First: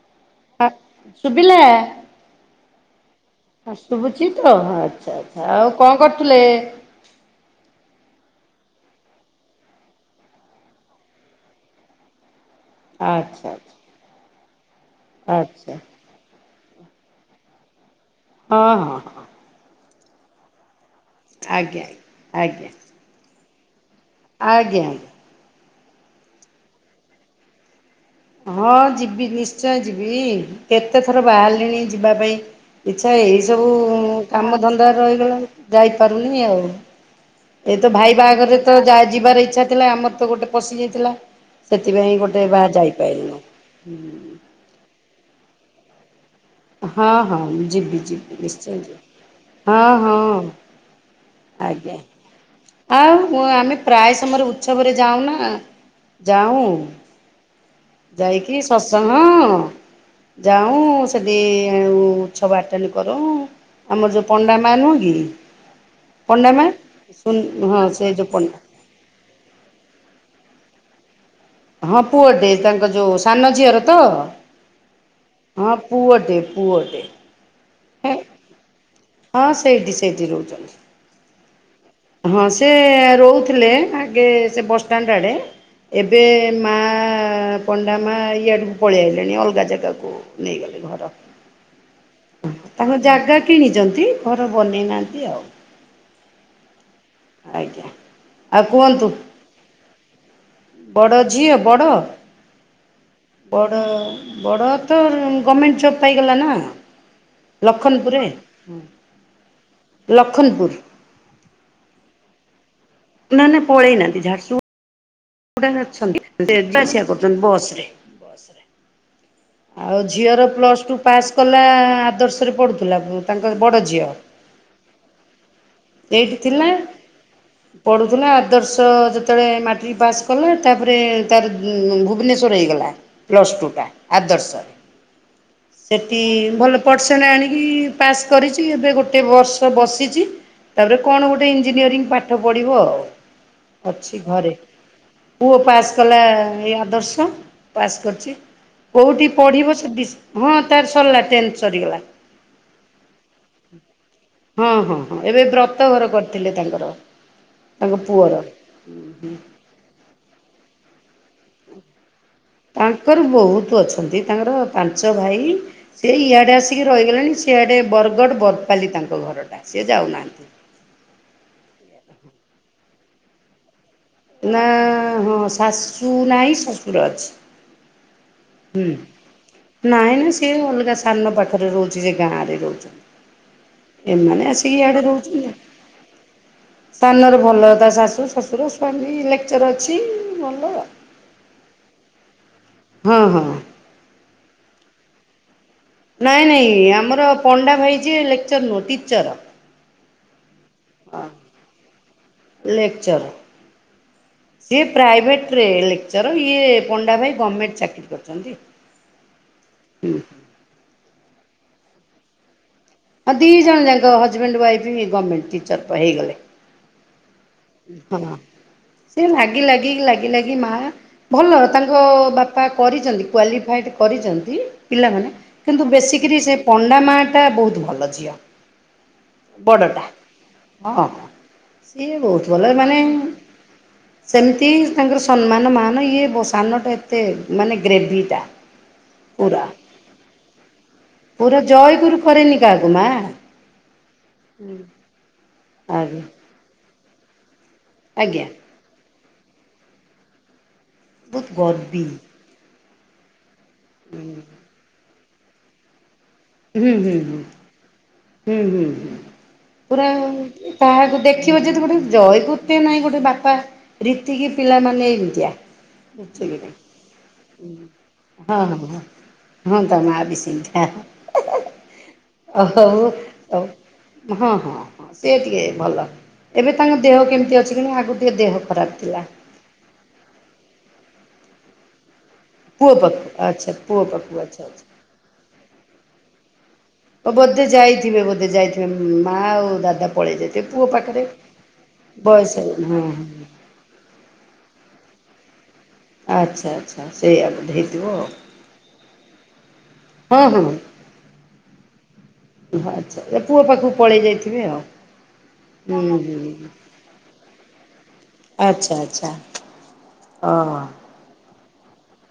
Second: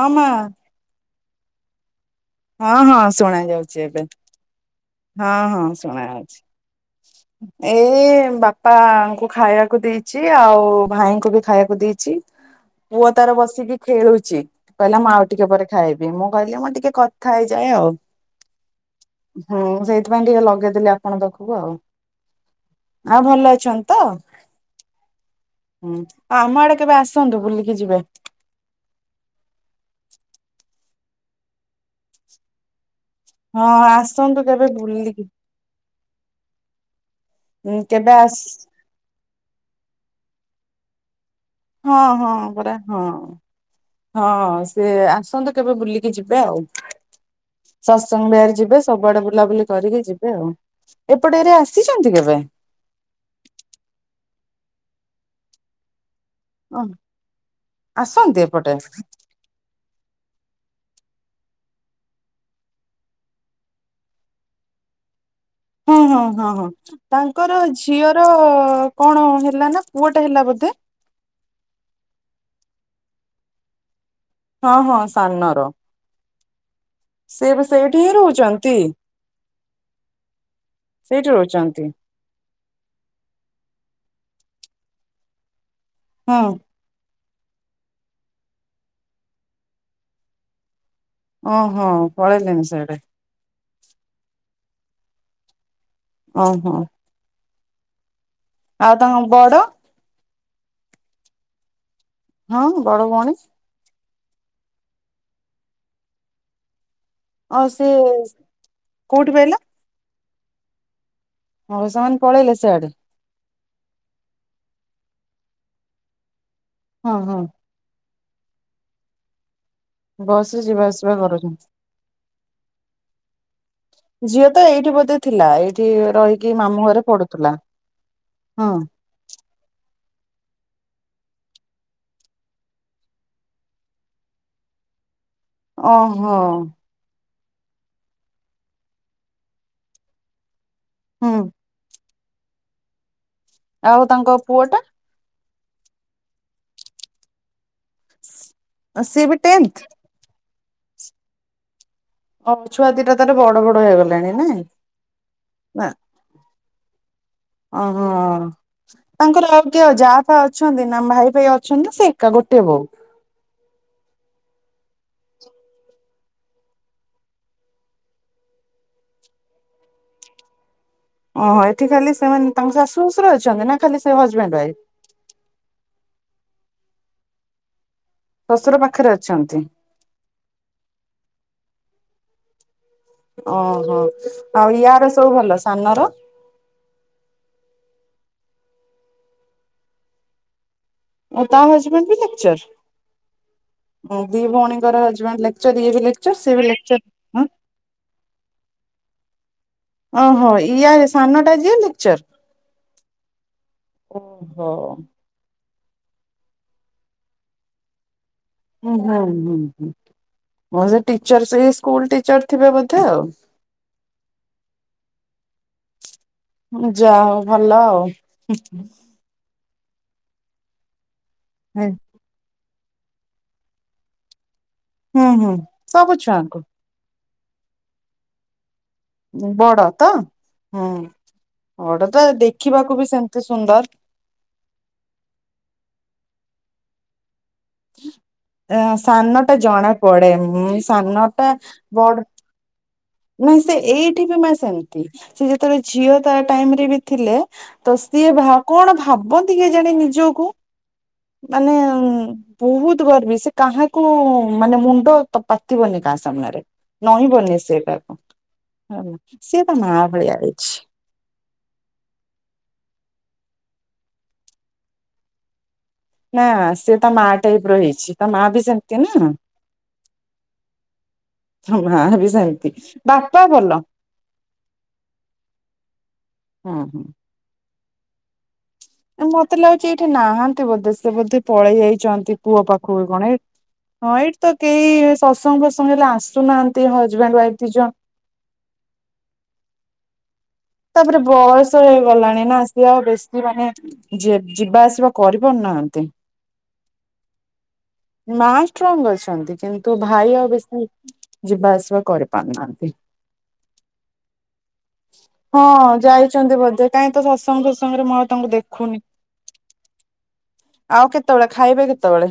ହଁ ମା ସୁବିଲା ହଁ ହଁ ଶୁଣା ଯାଉଚି ଏବେ। ତ ଆଚ୍ଛା ହଁ ଆଚ୍ଛା ହଁ ଆଉ କଣ ଶୁଣା କରୁଥିଲେ? ଅଯାଉଛି ଏଇ ବାପାଙ୍କୁ ଖାଇବାକୁ ଦେଇଛି ଆଉ ଭାଇଙ୍କୁ ବି ଖାଇବାକୁ ଦେଇଛି। ପୁଅ ତାର ଆଚ୍ଛା ଆଚ୍ଛା ବସିକି ଖେଳୁଛି। କହିଲା ମା ଆଉ ଟିକେ ପରେ ଆଚ୍ଛା ଖାଇବି। ମୁଁ କହିଲି ମତେ ଟିକେ କଥା ହେଇଯାଏ ଆଉ। ହଁ ହଁ ହଁ। ହଁ ସେଇଥିପାଇଁ ଟିକେ ଲଗେଇଦେଲି ଆପଣଙ୍କ ପାଖକୁ ଆଉ। ଆଜ୍ଞା ଆଜ୍ଞା ଆଉ ଭଲ ଅ ଆଜ୍ଞା ଆଜ୍ଞା। ହୁଁ ଆଉ ଆମ ଆଡେ କେବେ ଆସନ୍ତୁ ବୁଲିକି ଯିବେ। ହଁ ଯିବି ନିଶ୍ଚୟ ଯିବି। କେତେ ଥର ବାହାରିଲିଣି ଯିବା ପାଇଁ ଇଛା ଏଇ ହଁ ସବୁ ଆସନ୍ତୁ କାମ କେବେ ଧନ୍ଦା ବୁଲିକି ରହିଗଲା। ଯାଇପାରୁନି ଆଉ। ଏ ହୁଁ ତ କେବେ ଭାଇ ଆସ ବାହାଘରରେ ତ ଯିବାର ଇଚ୍ଛା ଥିଲା ଆମର ତ ଗୋଟେ ପଶି ଯାଇଥିଲା। ହଁ, ହଁ ପରା, ହଁ, ହଁ ସେ ଆସନ୍ତୁ କେବେ ବୁଲିକି ଯିବ। ଏବେ ଆଉ ହଁ ହଁ ଯିବି ସତସଙ୍ଗ ଯିବି ବିହାର ନିଶ୍ଚୟ ଯିବେ, ଯିବି ସବୁଆଡେ ବୁଲାବୁଲି ହଁ କରିକି ହଁ ଯିବେ ଆଉ, ଏପଟେ ଏରିଆ ଆସିଛ ଆଜ୍ଞା କେତି କେବେ? ଆଉ, ଆମେ ପ୍ରାୟ ସମୟରେ ଉତ୍ସବରେ ଯାଉ ନା ଯାଉ, ଓ ଆସନ୍ତି ଯାଇକି ଏପଟେ ସତସଙ୍ଗ, ହଁ ଯାଉ ସେଦି [unintelligible] ହୁଁ ହୁଁ ହଁ ହଁ ତାଙ୍କର ହଁ ସେ ଝିଅର ଯୋଉ ପଣ୍ଡା କଣ ହେଲା, ନା ପୁଅଟା ହେଲା ବୋ ତେ ତେ। ହଁ ପୁଅ ଟେ, ତାଙ୍କ ଯୋଉ ସାନ ଝିଅର ତ? ହଁ, ହଁ, ସାନର, ହଁ ପୁଅଟେ ପୁଅଟେ ସେ ବି ସେଇଠି ହିଁ ରହୁଛନ୍ତି। ହଁ, ସେଇଠି ସେଇଠି ରହୁଛନ୍ତି। ସେଇଠି ରହୁଛନ୍ତି। ହଁ, ସେ ରହୁଥିଲେ ଆଗେ ସେ ବସଷ୍ଟାଣ୍ଡ ଆଡେ। ଏବେ ହଁ ମା ପଣ୍ଡା ମା, ଇଆଡ଼କୁ ପଳେଇଇଲେଣି ଅଲଗା ଜାଗାକୁ, ନେଇଗଲେ ଘର। ଓହୋ ପଳେଇଲେଣିି ସେଇଡେ। ଛନ୍ତି, ଘର ବନେଇନାହାନ୍ତି ଆଉ। ଓହୋ। ଆଜ୍ଞା। ଆଉ ତାଙ୍କ ବଡ। ବଡ଼ ଝିଅ ବଡ। ହଁ ବଡ ଭଉଣୀ। ବଡ ତ ଗଭର୍ମେଣ୍ଟ ଜବ୍ ପାଇଗଲା ନା। ଆଉ ସେ ଲଖନପୁରରେ କୋଉଠି ଲଖନ୍ ପୁର। ହଉ ସେମାନେ ପଳେଇଲେ ସେଆଡେ। ନା ନା ପଳେଇନାହାନ୍ତି, ଝାରସୁଗୁଡା ରେ ଅଛନ୍ତି, ଯିବା ଆସିବା ହଁ ହଁ କରୁଛନ୍ତି ବସ ରେ। ବସରେ। ଆଉ ଝିଅର ବସ ରେ ପ୍ଲସ୍ ଯିବା ଟୁ ଆସିବା ପାସ୍ କରୁଛନ୍ତି। କଲା ଆଦର୍ଶରେ ପଢ଼ୁଥିଲା, ତାଙ୍କ ବଡ଼ ଝିଅ। ଏଇଠି ବୋଧେ ଥିଲା, ଏଇଠି ଏଇଠି ରହିକି ଥିଲା। ମାମୁଁ ଘରେ ପଡୁଥିଲା। ପଢ଼ୁଥିଲା, ଆଦର୍ଶ ଯେତେବେଳେ ମାଟ୍ରିକ୍ ପାସ୍ କଲା, ତାପରେ ତାର ଭୁବନେଶ୍ଵର ହେଇଗଲା ପ୍ଲସ୍ ଟୁ ଟା। ଆଦର୍ଶରେ, ସେଠି ଓହୋ ଭଲ ପସେଣ୍ଟ ଆଣି କି ପାସ୍ କରିଛି, ଏବେ ଗୋଟେ ବର୍ଷ ବସିଛି, ତାପରେ କଣ ହୁଁ ଗୋଟେ ଇଞ୍ଜିନିୟରି ପା ପାଠ ପଢ଼ିବ ଆଉ। ଆଉ ତାଙ୍କ ଘରେ। ପୁଅ ଟା। ପୁଅ ପାସ୍ କଲା, ଏ ଆଦର୍ଶ ପାସ୍ କରିଛି। ସିଏ କୋଉଠି ବି ପଢିବ, ଟେନ୍ଥ। ସେ ଡିସ ହଁ ତାର ସରିଲା ଟେନ୍ଥ ସରିଗଲା। ଓ ଛୁଆ ଦିଟା ତାର ବଡ ବଡ ହେଇଗଲାଣି ନାଇଁ। ହଁ ହଁ ହଁ ଏବେ ନା। ବ୍ରତ ଘର କରିଥିଲେ ତାଙ୍କର। ର। ଓହୋ, ତାଙ୍କର ଆଉ କିଏ ଯାହା ଫା ଅଛନ୍ତି ନା ଭାଇ ଫାଇ ଅଛନ୍ତି ସେ ଏକା ଗୋଟିଏ ବୋଉ? ତାଙ୍କର ବହୁତ ଅଛନ୍ତି, ତାଙ୍କର ପାଞ୍ଚ ଭାଇ, ସେ ଇଆଡ଼େ ଆସିକି ରହିଗଲେଣି, ସିଆଡ଼େ ବରଗଡ଼ ବରପାଲି ତାଙ୍କ ଘରଟା। ସେଏ ଯାଉନାହାନ୍ତି। ଓହୋ, ଏଠି ଖାଲି ସେମାନେ ତାଙ୍କ ଶାଶୁ ଶଶୁର ଅଛନ୍ତି ନା ଖାଲି ସେ ହଜବେଣ୍ଡ ନା, ୱାଇଫ୍? ହଁ, ଶାଶୁ ନାହିଁ ଶଶୁର ଅଛି। ଶ୍ୱଶୁର ହୁଁ, ପାଖରେ ଅଛନ୍ତି ନାହି ନାହିଁ, ସେ ଅଲଗା ସାନ ପାଖରେ ରହୁଚି, ସେ ଗାଁରେ ଓହୋ। ରହୁଛନ୍ତି। ଏମାନେ ଆଉ ଆସିକି ୟାର ଇଆଡେ ସବୁ ଭଲ ରହୁଛନ୍ତି, ସାନର ଆଉ ସାନରେ ଭଲ ଶାଶୁ ଶଶୁର ସେମାନେ ବି ଲେକ୍ଚର ଅଛି, ଭଲ ଆଉ। ତା ହଜବେଣ୍ଡ ବି ଲେକଚର୍, ହଁ ହଁ ଦି ଭଉଣୀଙ୍କର ହଜବେଣ୍ଡ ଲେ ନାଇଁ ନାଇଁ, ଆମର ପଣ୍ଡା ଭାଇ ଯେ ଲେକ୍ଚର ନୁହଁ ଟିଚର। ଓହୋ ଇଆ ସାନ ଟା ଯିିଏ ଲେଚର। ସେ ପ୍ରାଇଭେଟ ରେ ଲେକ୍ଚର ଇଏ ପଣ୍ଡା ଭାଇ ଗଣ୍ଣମେଣ୍ଟ ଚାକିରୀ କର ହଁ ହୁଁ ହୁଁ ହୁଁ ସେ ଟିଚର ସେ ସ୍କୁଲ ଟିଚର ଥିବେ ବୋ ହଁ ଦି ଜଣ ଯାକ ହଜବେଣ୍ଡ ୱାଇଫ୍ ଗଭର୍ଣ୍ଣମେଣ୍ଟ ଟିଚର ହେଇଗଲେ। ଯା ହଉ ଭଲ ଆଉ। ଲାଗ ଲାଗି ଲାଗି ଲାଗି ମା ଭଲ ହୁଁ ତାଙ୍କ ବାପା କରିଛନ୍ତି କ୍ୱଵାଲିଫଏଡ଼ କରିଛନ୍ତି ହୁଁ ପିଲାମାନେ ହୁଁ। କିନ୍ତୁ ସବୁ ବେଶିକରି ସେ ଛୁଆଙ୍କୁ ପଣ୍ଡା ମା ହେଏ ବହୁତ ଭଲ ଝିଅ । ବଡ଼ ତ ହୁଁ ହଁ । ବଡ଼ ସିଏ ତ ବହୁତ ଭଲ ମାନେ ଦେଖିବାକୁ ବି ସେମତି ସୁନ୍ଦର । ସେମିତି ତାଙ୍କର ସମ୍ମାନ ମାନ ଇଏ ସାନଟା ଏତେ ମାନେ ଗ୍ରେଭିଟା । ସାନ ଟା ଜଣା ପଡେ ସାନଟା ପୁରା ବ ଜୟଗୁରୁ କରେନି କାହାକୁ ମା ନାଇଁ ସେ ଏଇଠି ବି ମା ସେମିତି, ସେ ଯେତେବେଳେ ଝିଅ ଆଜ୍ଞା ତା ଟାଇମ ରେ ବି ଥିଲେ ତ ସିଏ ଆଜ୍ଞା ବା କଣ ଭାବନ୍ତି, କିଏ କେଜାଣି ନିଜକୁ । ବହୁତ ମାନେ ଗର୍ବୀ ବହୁତ ଗର୍ବୀ ସେ କାହାକୁ ହୁଁ ମାନେ ମୁଣ୍ଡ ତ ପାତିିବନି କାହା ସାମ୍ନାରେ, ହୁଁ ହୁଁ ହୁଁ ନହଁବନି ସେଟା ହୁଁ ହୁଁ ଆରୁ ପୁରା କାହାକୁ ଦେଖିବ ଯଦି ଗୋଟେ ଜୟକତେ ନାଇଁ ଗୋଟେ ବାକ ହଏ ରୀତିିକି ପିଲାମାନେ ଏମିତିଆ ନା ବୁଝିଲେ କି ନାଇଁ। ସେ ତା ମାଆ ଟାଇପ ର ହେଇଛି ତା ମାଆ ହଁ ବି ହଁ ହଁ ସେମିତୀ ନା । ହଁ ତା ମାଆ ବିି ସେମିତିଆ। ମା ବି ସେମିତି, ହଉ ବାପା ହଉ ଭଲ । ହଁ ହଁ ହଁ ସେ ଟିକେ ଭଲ ଏବେ ହୁଁ ତାଙ୍କ ହୁଁ। ଦେହ କେମିତି ଅଛି କିନ୍ତୁ ଆଗ ଟିକେ ଦେହ ଖରାପ ଥିଲା ମତେ ଲାଗୁଛି ଏଇଠି ନାହାନ୍ତି ବୋଧେ ସେ ବୋଧେ ପଳେଇ ଯାଇଛନ୍ତି । ପୁଅ ପାଖକୁ ବି କଣ ଏଇ, ଆଚ୍ଛା ପୁଅ ହଁ ଏଇଠି ପାଖକୁ ତ ଆଚ୍ଛା ଆଚ୍ଛା କେହି ସତସଙ୍ଗ ଫସଙ୍ଗ ହେଲେ ଆସୁନାହାନ୍ତି । ହ ବୋଧେ ଯାଇଥିବେ ବୋଧେ ଯାଇଥିବେ ମାଆ ଆଉ ଦାଦା ପଳେଇଲେ। ତାପରେ ବୟସ ହେଇଗଲାଣି ନା ହଁ ସେ ଆଉ ହଁ ବେଶୀ ମାନେ ଯିବା ଆସିବା କର ପାରୁନାହାନ୍ତି। ଆଚ୍ଛା ଆଚ୍ଛା ସେଇଆ ବୋଧେ ହେଇଥିବ ମାଆ ଷ୍ଟ୍ରଙ୍ଗ ଅଛନ୍ତି କିନ୍ତୁ ଭାଇ ଆଉ ବେଶୀ ଯିବା ଆସିବା କରି ହଁ ପାରୁନାହାନ୍ତି । ଆଚ୍ଛା ଏ ପୁଅ ପାଖକୁ ପଳେଇ ଯାଇଥିବେ ଆଉ ହଁ ହୁଁ ଯାଇଛନ୍ତି ହୁଁ ବୋଧେ କାହିଁ ତ ଶତ୍ସଙ୍ଗ ଫତ୍ସଙ୍ଗରେ ମ ତାଙ୍କୁ ଆଚ୍ଛା ଦେଖୁନି, ଆଚ୍ଛା ହଁ ଆଉ କେତେବେଳେ ଖାଇବେ କେତେବେଳେ?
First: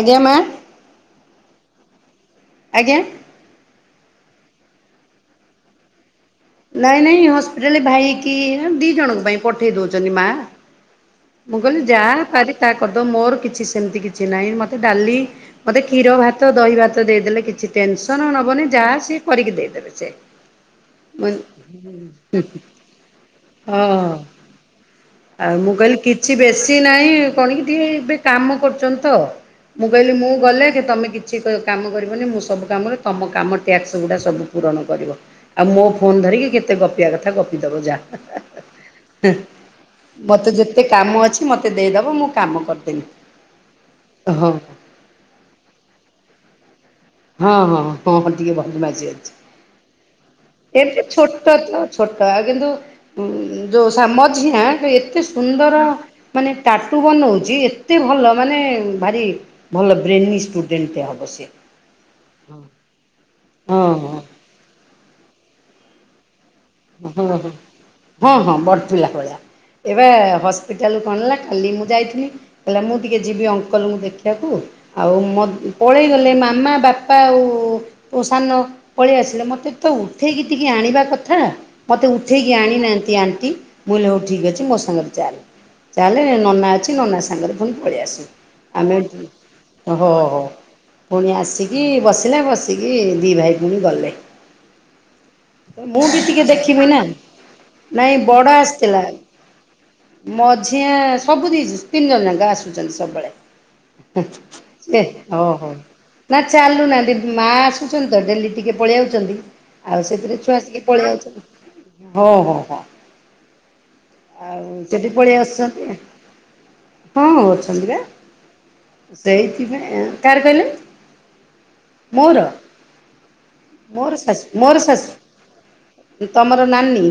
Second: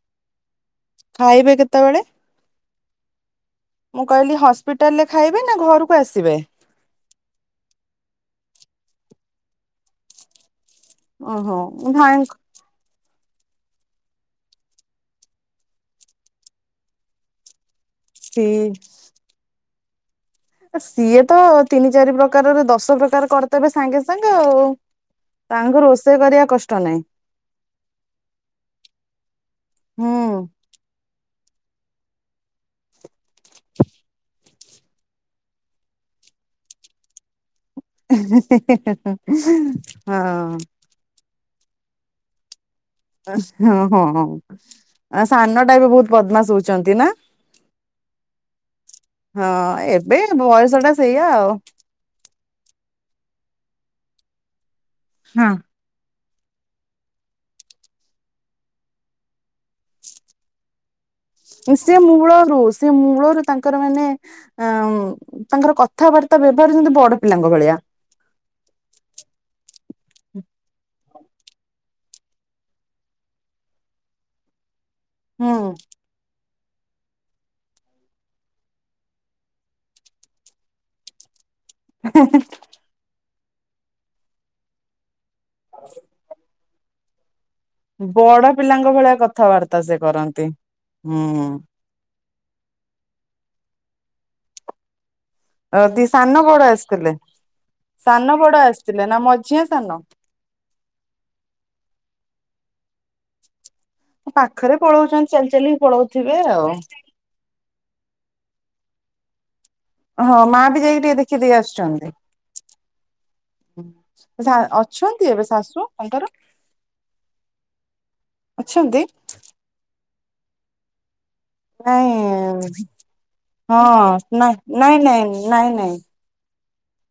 ଆଜ୍ଞା ମାଆ ଖାଇବେ କେତେବେଳେ? ଆଜ୍ଞା। ମୁଁ କହିଲି ହସ୍ପିଟାଲ ରେ ଖାଇବେ ନା ଘରକୁ ଆସିବେ । ନାଇଁ ନାଇଁ ହସ୍ପିଟାଲରେ ଭାଇକି ଦି ଜଣଙ୍କ ପାଇଁ ପଠେଇ ଦଉଛନ୍ତି ମାଆ। ଓହୋ ମୁଁ କହିଲି ଯା ଭାଇ ପାରି ତାହା କରି ଦଉନ ମୋର କିଛି ସେମତି କିଛି ନାହିଁ ମତେ ଡାଲି ମୋତେ କ୍ଷୀର ଭାତ ଦହି ଭାତ ଦେଇଦେଲେ କିଛି ଟେନ୍ସନ ସି ନବନି ଯାହା ସିଏ କରିକି ଦେଇଦେବେ ସେ । ସିଏ ତ ତିନି ଚାରି ପ୍ରକାରର ଦଶ ପ୍ରକାର କରିଦେବେ ସାଙ୍ଗେ ହଁ। ସାଙ୍ଗେ ଆଉ । ଆଉ ମୁଁ କହିଲି କିଛି ବେଶୀ ନାହିଁ, କଣ କି ଟିକେ ଏବେ କାମ କରୁଛନ୍ତି ତ । ମୁଁ କହିଲି, ମୁଁ ହୁଁ। ଗଲେ କି ତମେ କିଛି କିଛି କାମ କରିବନି, ମୁଁ ସବୁ କାମରେ ତମ କାମ ଟ୍ୟାକ୍ସ ଗୁଡ଼ା ସବୁ ପୂରଣ କରିବ । ଆଉ ମୋ ଫୋନ୍ ଧରିକି କେତେ ଗପିବା କଥା ଗପ। ଦବ ଯା, ମତେ ହଁ ଯେତେ କାମ ଅଛି ମୋତେ ଦେଇଦେବ ମୁଁ କାମ କରିଦେବି । ହଁ ହଁ ହଁ ସାନଟା ବି ବହୁତ ବଦମାସ୍ ହଉଛନ୍ତି ନା? ହଁ ହଁ ହଁ ହଁ ଟିକେ ବଦମାସୀ ଅଛି, ହଁ ଏବେ ବୟସ ଟା ଏମିତି ସେଇଆ ଛୋଟ ଆଉ। ତ ଛୋଟ ଆଉ କିନ୍ତୁ ଯୋଉ ସାମଝି ନା ଏତେ ହଁ। ସୁନ୍ଦର ମାନେ ଟାଟୁ ବନଉଛି। ଏତେ ଭଲ ମାନେ ଭାରି ଭଲ ବ୍ରେନି ଷ୍ଟୁଡେଣ୍ଟଟ ଟେ ହବ । ସେ ମୂଳରୁ ସେ ମୂଳରୁ ତାଙ୍କର ହଁ ମାନେ ଅଉ ତାଙ୍କର କଥାବାର୍ତ୍ତା ବ୍ୟବହାର ଯେମିତି ବଡ ହଁ ହଁ ପିଲାଙ୍କ ଭଳିଆ। ହଁ ହଁ ବଡ଼ପିଲା ଭଳିଆ ଏବେ ହସ୍ପିଟାଲ କଣ ହେଲା? କାଲି ମୁଁ ଯାଇଥିଲି, କହିଲା ମୁଁ ଟିକେ ଯିବି ଅଙ୍କଲଙ୍କୁ ଦେଖିବାକୁ । ଆଉ ମୋତ ହୁଁ ପଳେଇ ଗଲେ ମାମା । ବାପା ଆଉ ସାନ ପଳେଇ ଆସିଲେ ମୋତେ ତ ଉଠେଇକି ଟିକି ଆଣିବା କଥା । ମୋତେ ଉଠେଇକି ଆଣିନାହାନ୍ତି ଆଣ୍ଟି, ମୁଁ ହଉ ଠିକ୍ ଅଛି ମୋ ସାଙ୍ଗରେ ଚାଲ । ଚାଲେ ନନା ଅଛି ନନା ସାଙ୍ଗରେ ପୁଣି ପଳେଇ ଆସୁ ବଡ ପିଲାଙ୍କ ଆମେ ଭଳିଆ କଥାବାର୍ତ୍ତା ସେ ହଉ ହଉ କରନ୍ତି। ହୁଁ ପୁଣି ଆସିକି ବସ ଆ ବସିକି ଦି ଭାଇ ପୁଣି ଗଲେ । ଅ ଦି ସାନ ବଡ ଆସିଥିଲେ। ନାଇଁ ସାନ ବଡ ଆସିଥିଲା ଆସିଥିଲେ ନା ମଝିଆ ସାନ? ମଝିଆ ସବୁ ଦି ସ୍ ତିନି ଜଣ। ଯାଙ୍କ ଆସୁଛନ୍ତି ସବୁବେଳେ। ହେ ପାଖରେ ସେ ପଳଉଛନ୍ତି ଚାଲି ଓହୋ ଚାଲିକି ପଳଉଥିବେ ନା ଆଉ ଚାଲଲୁ ନାହାନ୍ତି ମା ଆସୁ ଛନ୍ତି ତ ଡେଲି ଟିକେ ପଳେଇଆଉଛନ୍ତି ଆଉ ହଁ ସେଥିରେ ଛୁଆ ମା ବି ଟିକେ ଯାଇକି ପଳେଇଆଉଛନ୍ତି। ଦେଖିଦେଇ ଆସୁଛନ୍ତି। ହଉ ହଉ ହଉ। ଅଛନ୍ତି ଏବେ ଆସୁଛନ୍ତି ଶାଶୁ ତାଙ୍କର? ହଁ ଅଛନ୍ତି ଅଛନ୍ତି? ପା ସେଇଥିପାଇଁ କାହାର କହିଲେ? ମୋର ନାଇଁ ମୋର ହଁ ଶାଶୁ ନା ମୋର ନାଇଁ ନାଇଁ ଶାଶୁ ନାଇଁ ନାଇଁ। ତମର ନାନୀ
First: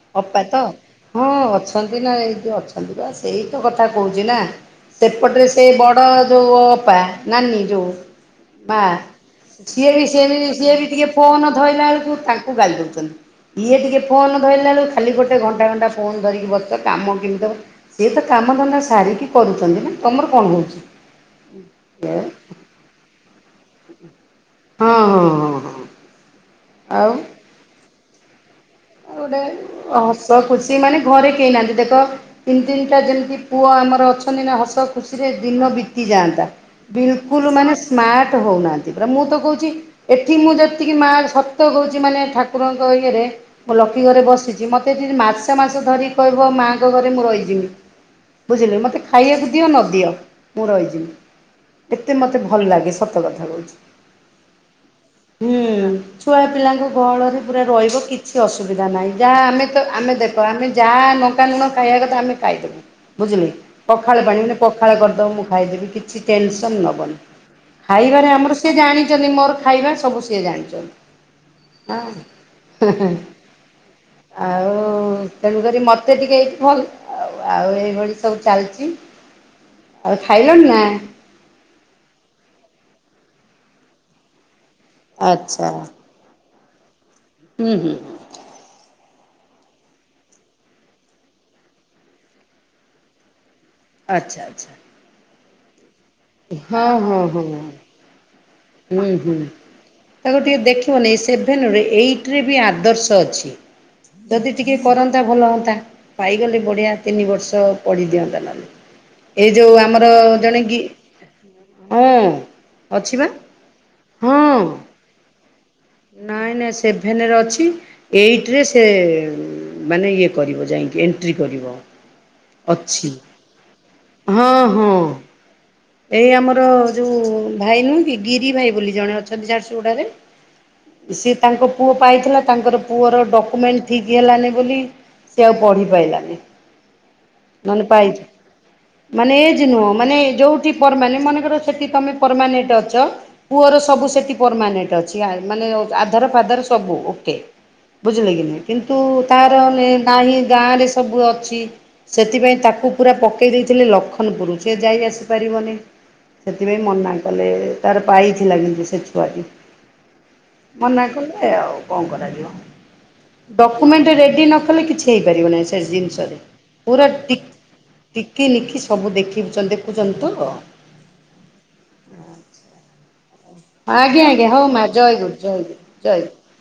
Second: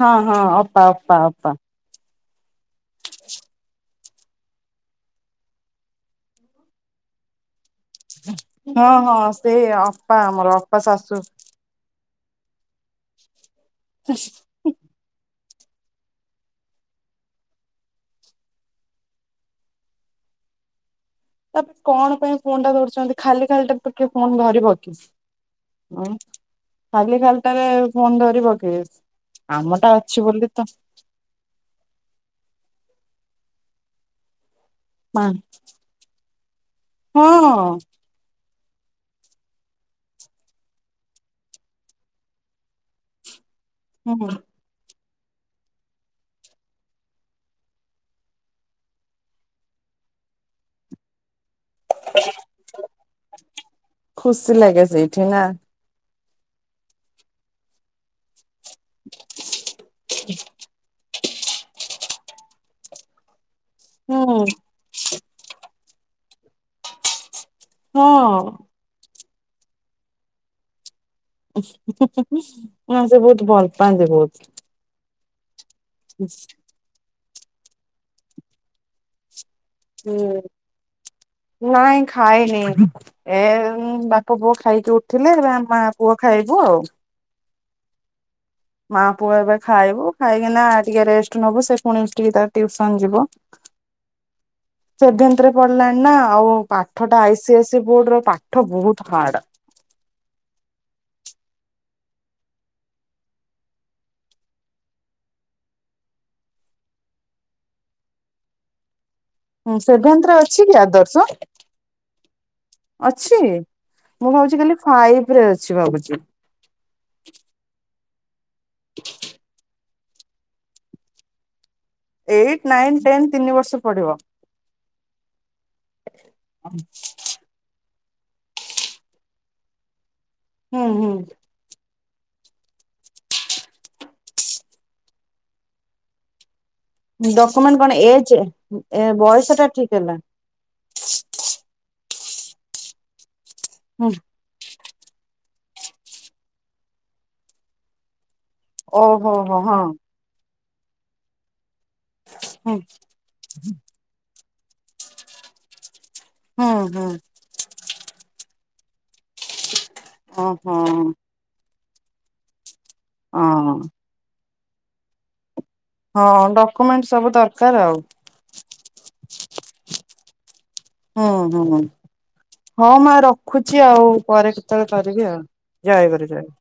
ହଁ ହଁ ଅପା ତ ଅପା ହଁ ଅପା ଅଛନ୍ତି ନା ଏଇ ସିଏ ଅଛନ୍ତି ତ ସେଇ ତ କଥା କହୁଛି ନା। ସେପଟରେ ସେ ବଡ ଯୋଉ ଅପା ନାନୀ ଯୋଉ। ବା ହଁ ହଁ ସେ ସିଏ ବି ଅପା ସିଏ ବି ଆମର ସିଏ ଅପା ବି ଟିକେ ଶାଶୁ ଫୋନ ଧୋଇଲା ବେଳକୁ। ତାଙ୍କୁ ଗାଳି ଦଉଛନ୍ତି ଇଏ ଟିକେ ଫୋନ ଧରିଲଲା ବେଳୁକୁ ଖାଲି ଗୋଟେ ତେ ଘଣ୍ଟା ଘଣ୍ଟା ଫୋନ ଧରିକି ବସ କାମ କେମିତି ହେବ ସିଏ ତ କାମ ଧନ୍ଦା ସାରିକି କରୁଛନ୍ତି। ନା ତମର କଣ କହୁଛି। ତା କଣ ପାଇଁ ଫୋନ ଟା ଧରୁଛନ୍ତି ଖାଲି ଖାଲି ଟା ତ କିଏ ଫୋନ ଧରିବ କି ହଁ ହଁ ହଁ ହଁ ଖାଲି ଉ ଆଉ ଖାଲିଟାରେ ଫୋନ ଧରିବ କି ଆଉ ଗୋଟେ କାମଟା ଅଛି ହସ ବୋଲି ତ ଖୁସି ମାନେ ଘରେ କେହି ନାହାନ୍ତି ଦେଖ ତିନି ତିନିଟା ଯେମିତି ପୁଅ ଆମର ଅଛନ୍ତି ନା ହସ ହସ ମା ଖୁସିରେ ଦିନ ବିତିଯାଆନ୍ତା ହଁ ବିଲକୁଲ୍ ମାନେ ସ୍ମାର୍ଟ ହଉନାହାନ୍ତି ମୁଁ ତ କହୁଛି ଏଠି ମୁଁ ଯେତିକି ମା ସତ କହୁଛି ମାନେ ଠାକୁରଙ୍କ ଇଏରେ ମୋ ଲକୀ ଘରେ ହୁଁ। ବସିଛି ମତେ ଏଠି ମାସେ ମାସ ଧରି କହିବ ମାଆଙ୍କ ଘରେ ମୁଁ ରହିଯିବି ବୁଝିଲୁ ମୋତେ ଖାଇବାକୁ ଦିଅ ନଦିଅ ମୁଁ ରହିଯିବି । ଏତେ ମତେ ଭଲ ଲାଗେ ସତ କଥା କହୁଛି ଖୁସି ଲାଗେ ସେଇଠି ନା ହୁଁ ଛୁଆ ପିଲାଙ୍କ ଗହଳରେ ପୁରା ରହିବ କିଛି ଅୁବିଧା ସୁବିଧା ନାହିଁ ଯାହା ଆମେ ତ ଆମେ ଦେଖ ଆମେ ଯାହା ନ ଲଙ୍କା ଲୁଣ ଖାଇବା କଥା ଆମେ ଖାଇଦେବୁ ବୁଝିଲେ କି ପଖାଳ ହୁଁ ପାଣି ପଖାଳ କରିଦବ ମୁଁ ଖାଇଦେବି କିଛି ଟେନସନ ନବନି ଖାଇବାରେ ହଁ। ଆମର ସିଏ ଜାଣିଛନ୍ତି ମୋର ଖାଇବା ସବୁ ସିଏ ଜାଣିଛନ୍ତି [inaudible] ହେ ହେ ଭଲ ପାଆନ୍ତି ବହୁତ ଆଉ ତେଣୁକରି ମତେ ଟିକେ ଏଇଠି ଭଲ ଆଉ ଆଉ ଏଇଭଳି ସବୁ ଚାଲିଛି ଆଉ ହୁଁ ଖାଇଲଣି ନା ନାଇଁ ଖାଏନି ଏ ବାପ ପୁଅ ଖାଇକି ଉଠିଲେ ବା ଆଚ୍ଛା ମା ପୁଅ ଖାଇବୁ ଆଉ ହୁଁ ହୁଁ ମା ପୁଅ ଏବେ ଖାଇବୁ ଖାଇକିନା ଟିକେ ରେଷ୍ଟ ନବୁ ସେ ପୁଣି ଟିକେ ତା ଟିଉସନ ଯିବ । ଆଚ୍ଛା ଆଚ୍ଛା ପଢିଲାଣି ନା ଆଉ ହଁ ପାଠ ହଁ ଟା ଆଇ ସ ହଁ ଏସ୍ ସ ବୋର୍ଡ ର ପା ହୁଁ ହୁଁ ତାକୁ ଟିକେ ଦେଖିବନି ସେଭେନରେ ଏଇ ଟି ରେ ବି ଆଦର୍ଶ ଅଛି । ଯଦି ଟିକେ କରନ୍ତା ଭଲ ହୁଅନ୍ତା ପାଇଗଲେ ବଢିଆ ତିନି ବର୍ଷ ପଢି ଦିଅନ୍ତା ନହଲେ। ଏଇ ହୁଁ ଯୋଉ ଆମର ସେଭେନ୍ଥରେ ଅଛି ଜଣେ କି ଗୀ ଆଦର୍ଶ ହଁ ଅଛି ବା। ମୁଁ ଭାବଛି ହଁ ଖାଲି ଫାଇବରେ। ନାଇଁ ନାଇଁ ସେଭେନରେ ଅଛି ଏଇଟରେ ସେ ମାନେ ଇଏ କରିବ ଯାଇକି ଏଣ୍ଟ୍ରି କରିବ। ଏଇଟ୍ ନାଇନ୍ ଅଛି ଟେନ୍ ତିନି ବର୍ଷ ପଢିବ ହଁ ହଁ। ଏଇ ଆମର ଯୋଉ ଭାଇ ନୁହେଁ କି ଗିରି ଭାଇ ବୋଲି ଜଣେ ଅଛନ୍ତି ଝାରସୁଗୁଡାରେ ହୁଁ ହୁଁ ସି ତାଙ୍କ ପୁଅ ପାଇଥିଲା ତାଙ୍କର ପୁଅର ଡକୁମେଣ୍ଟ ଠିକ୍ ହେଲାନି ବୋଲି ସେ ଆଉ ପଢିପାରିଲାନି। ଡକ୍ୟୁମେଣ୍ଟ ମାନେ କଣ ପାଇଛ ଏଜ୍ ଏ ମାନେ ବୟସ ଏଜ ଟା ନୁହଁ ଠିକ ହେଲା ମାନେ ଯୋଉଠି ପରମାନେଣ୍ଟ ମନେକର ସେଠି ତମେ ପରମାନେଟ୍ ଅଛ ପୁଅର ସବୁ ହୁଁ ସେଠି ପରଣ୍ଟ ଅଛି ଆ ମାନେ ଅ ଆଧର ଫାଧର ସବୁ ଓକେ ବୁଝିଲେ କି ନାଇ। କିନ୍ତୁ ଓହୋ ତାର ହୋ ହଁ ନେ ନାହିଁ ଗାଁ ରେ ସବୁ ଅଛି। ସେଥିପାଇଁ ହୁଁ ତାକୁ ପୁରା ପକେଇ ଦେଇଥିଲେ ଲଖନପୁର ସେ ଯାଇ ଆସି ପାରିବନି। ହୁଁ ସେଥିପାଇଁ ହୁଁ ମନା କଲେ ତାର ପାଇ ଥିଲା କିନ୍ତୁ ସେ ଛୁଆଟି। [inaudible] ମନା କଲେ ଆଉ କଣ କରାଯିବ ହଁ ଡକୁମେଣ୍ଟ ରେଡି ନକଲେ ନହେଲେ କିଛି ହେଇପାରିବ ନାହିଁ ସେ ଜିନିଷରେ ହଁ ଡକ୍ୟୁମେଣ୍ଟ ପୁରା ସବୁ ଟିକ ଦରକାର ଆଉ ଟିକି ନଖି ସବୁ ଦେଖିବେ। ଚନ୍ଦ ଦେଖୁଛନ୍ତି ତ। ହୁଁ ହୁଁ ହଁ ମା ରଖ ରଖୁଛି ଆଉ ଆଜ୍ଞା ଆଜ୍ଞା ପରେ ହଉ ମା କେତେବେଳେ ଜୟ କରିବି ଗୁରୁ ଆଉ ଜୟ ଗୁରୁ ଜୟ ଗୁରୁ ଜୟ ଗୁରୁ।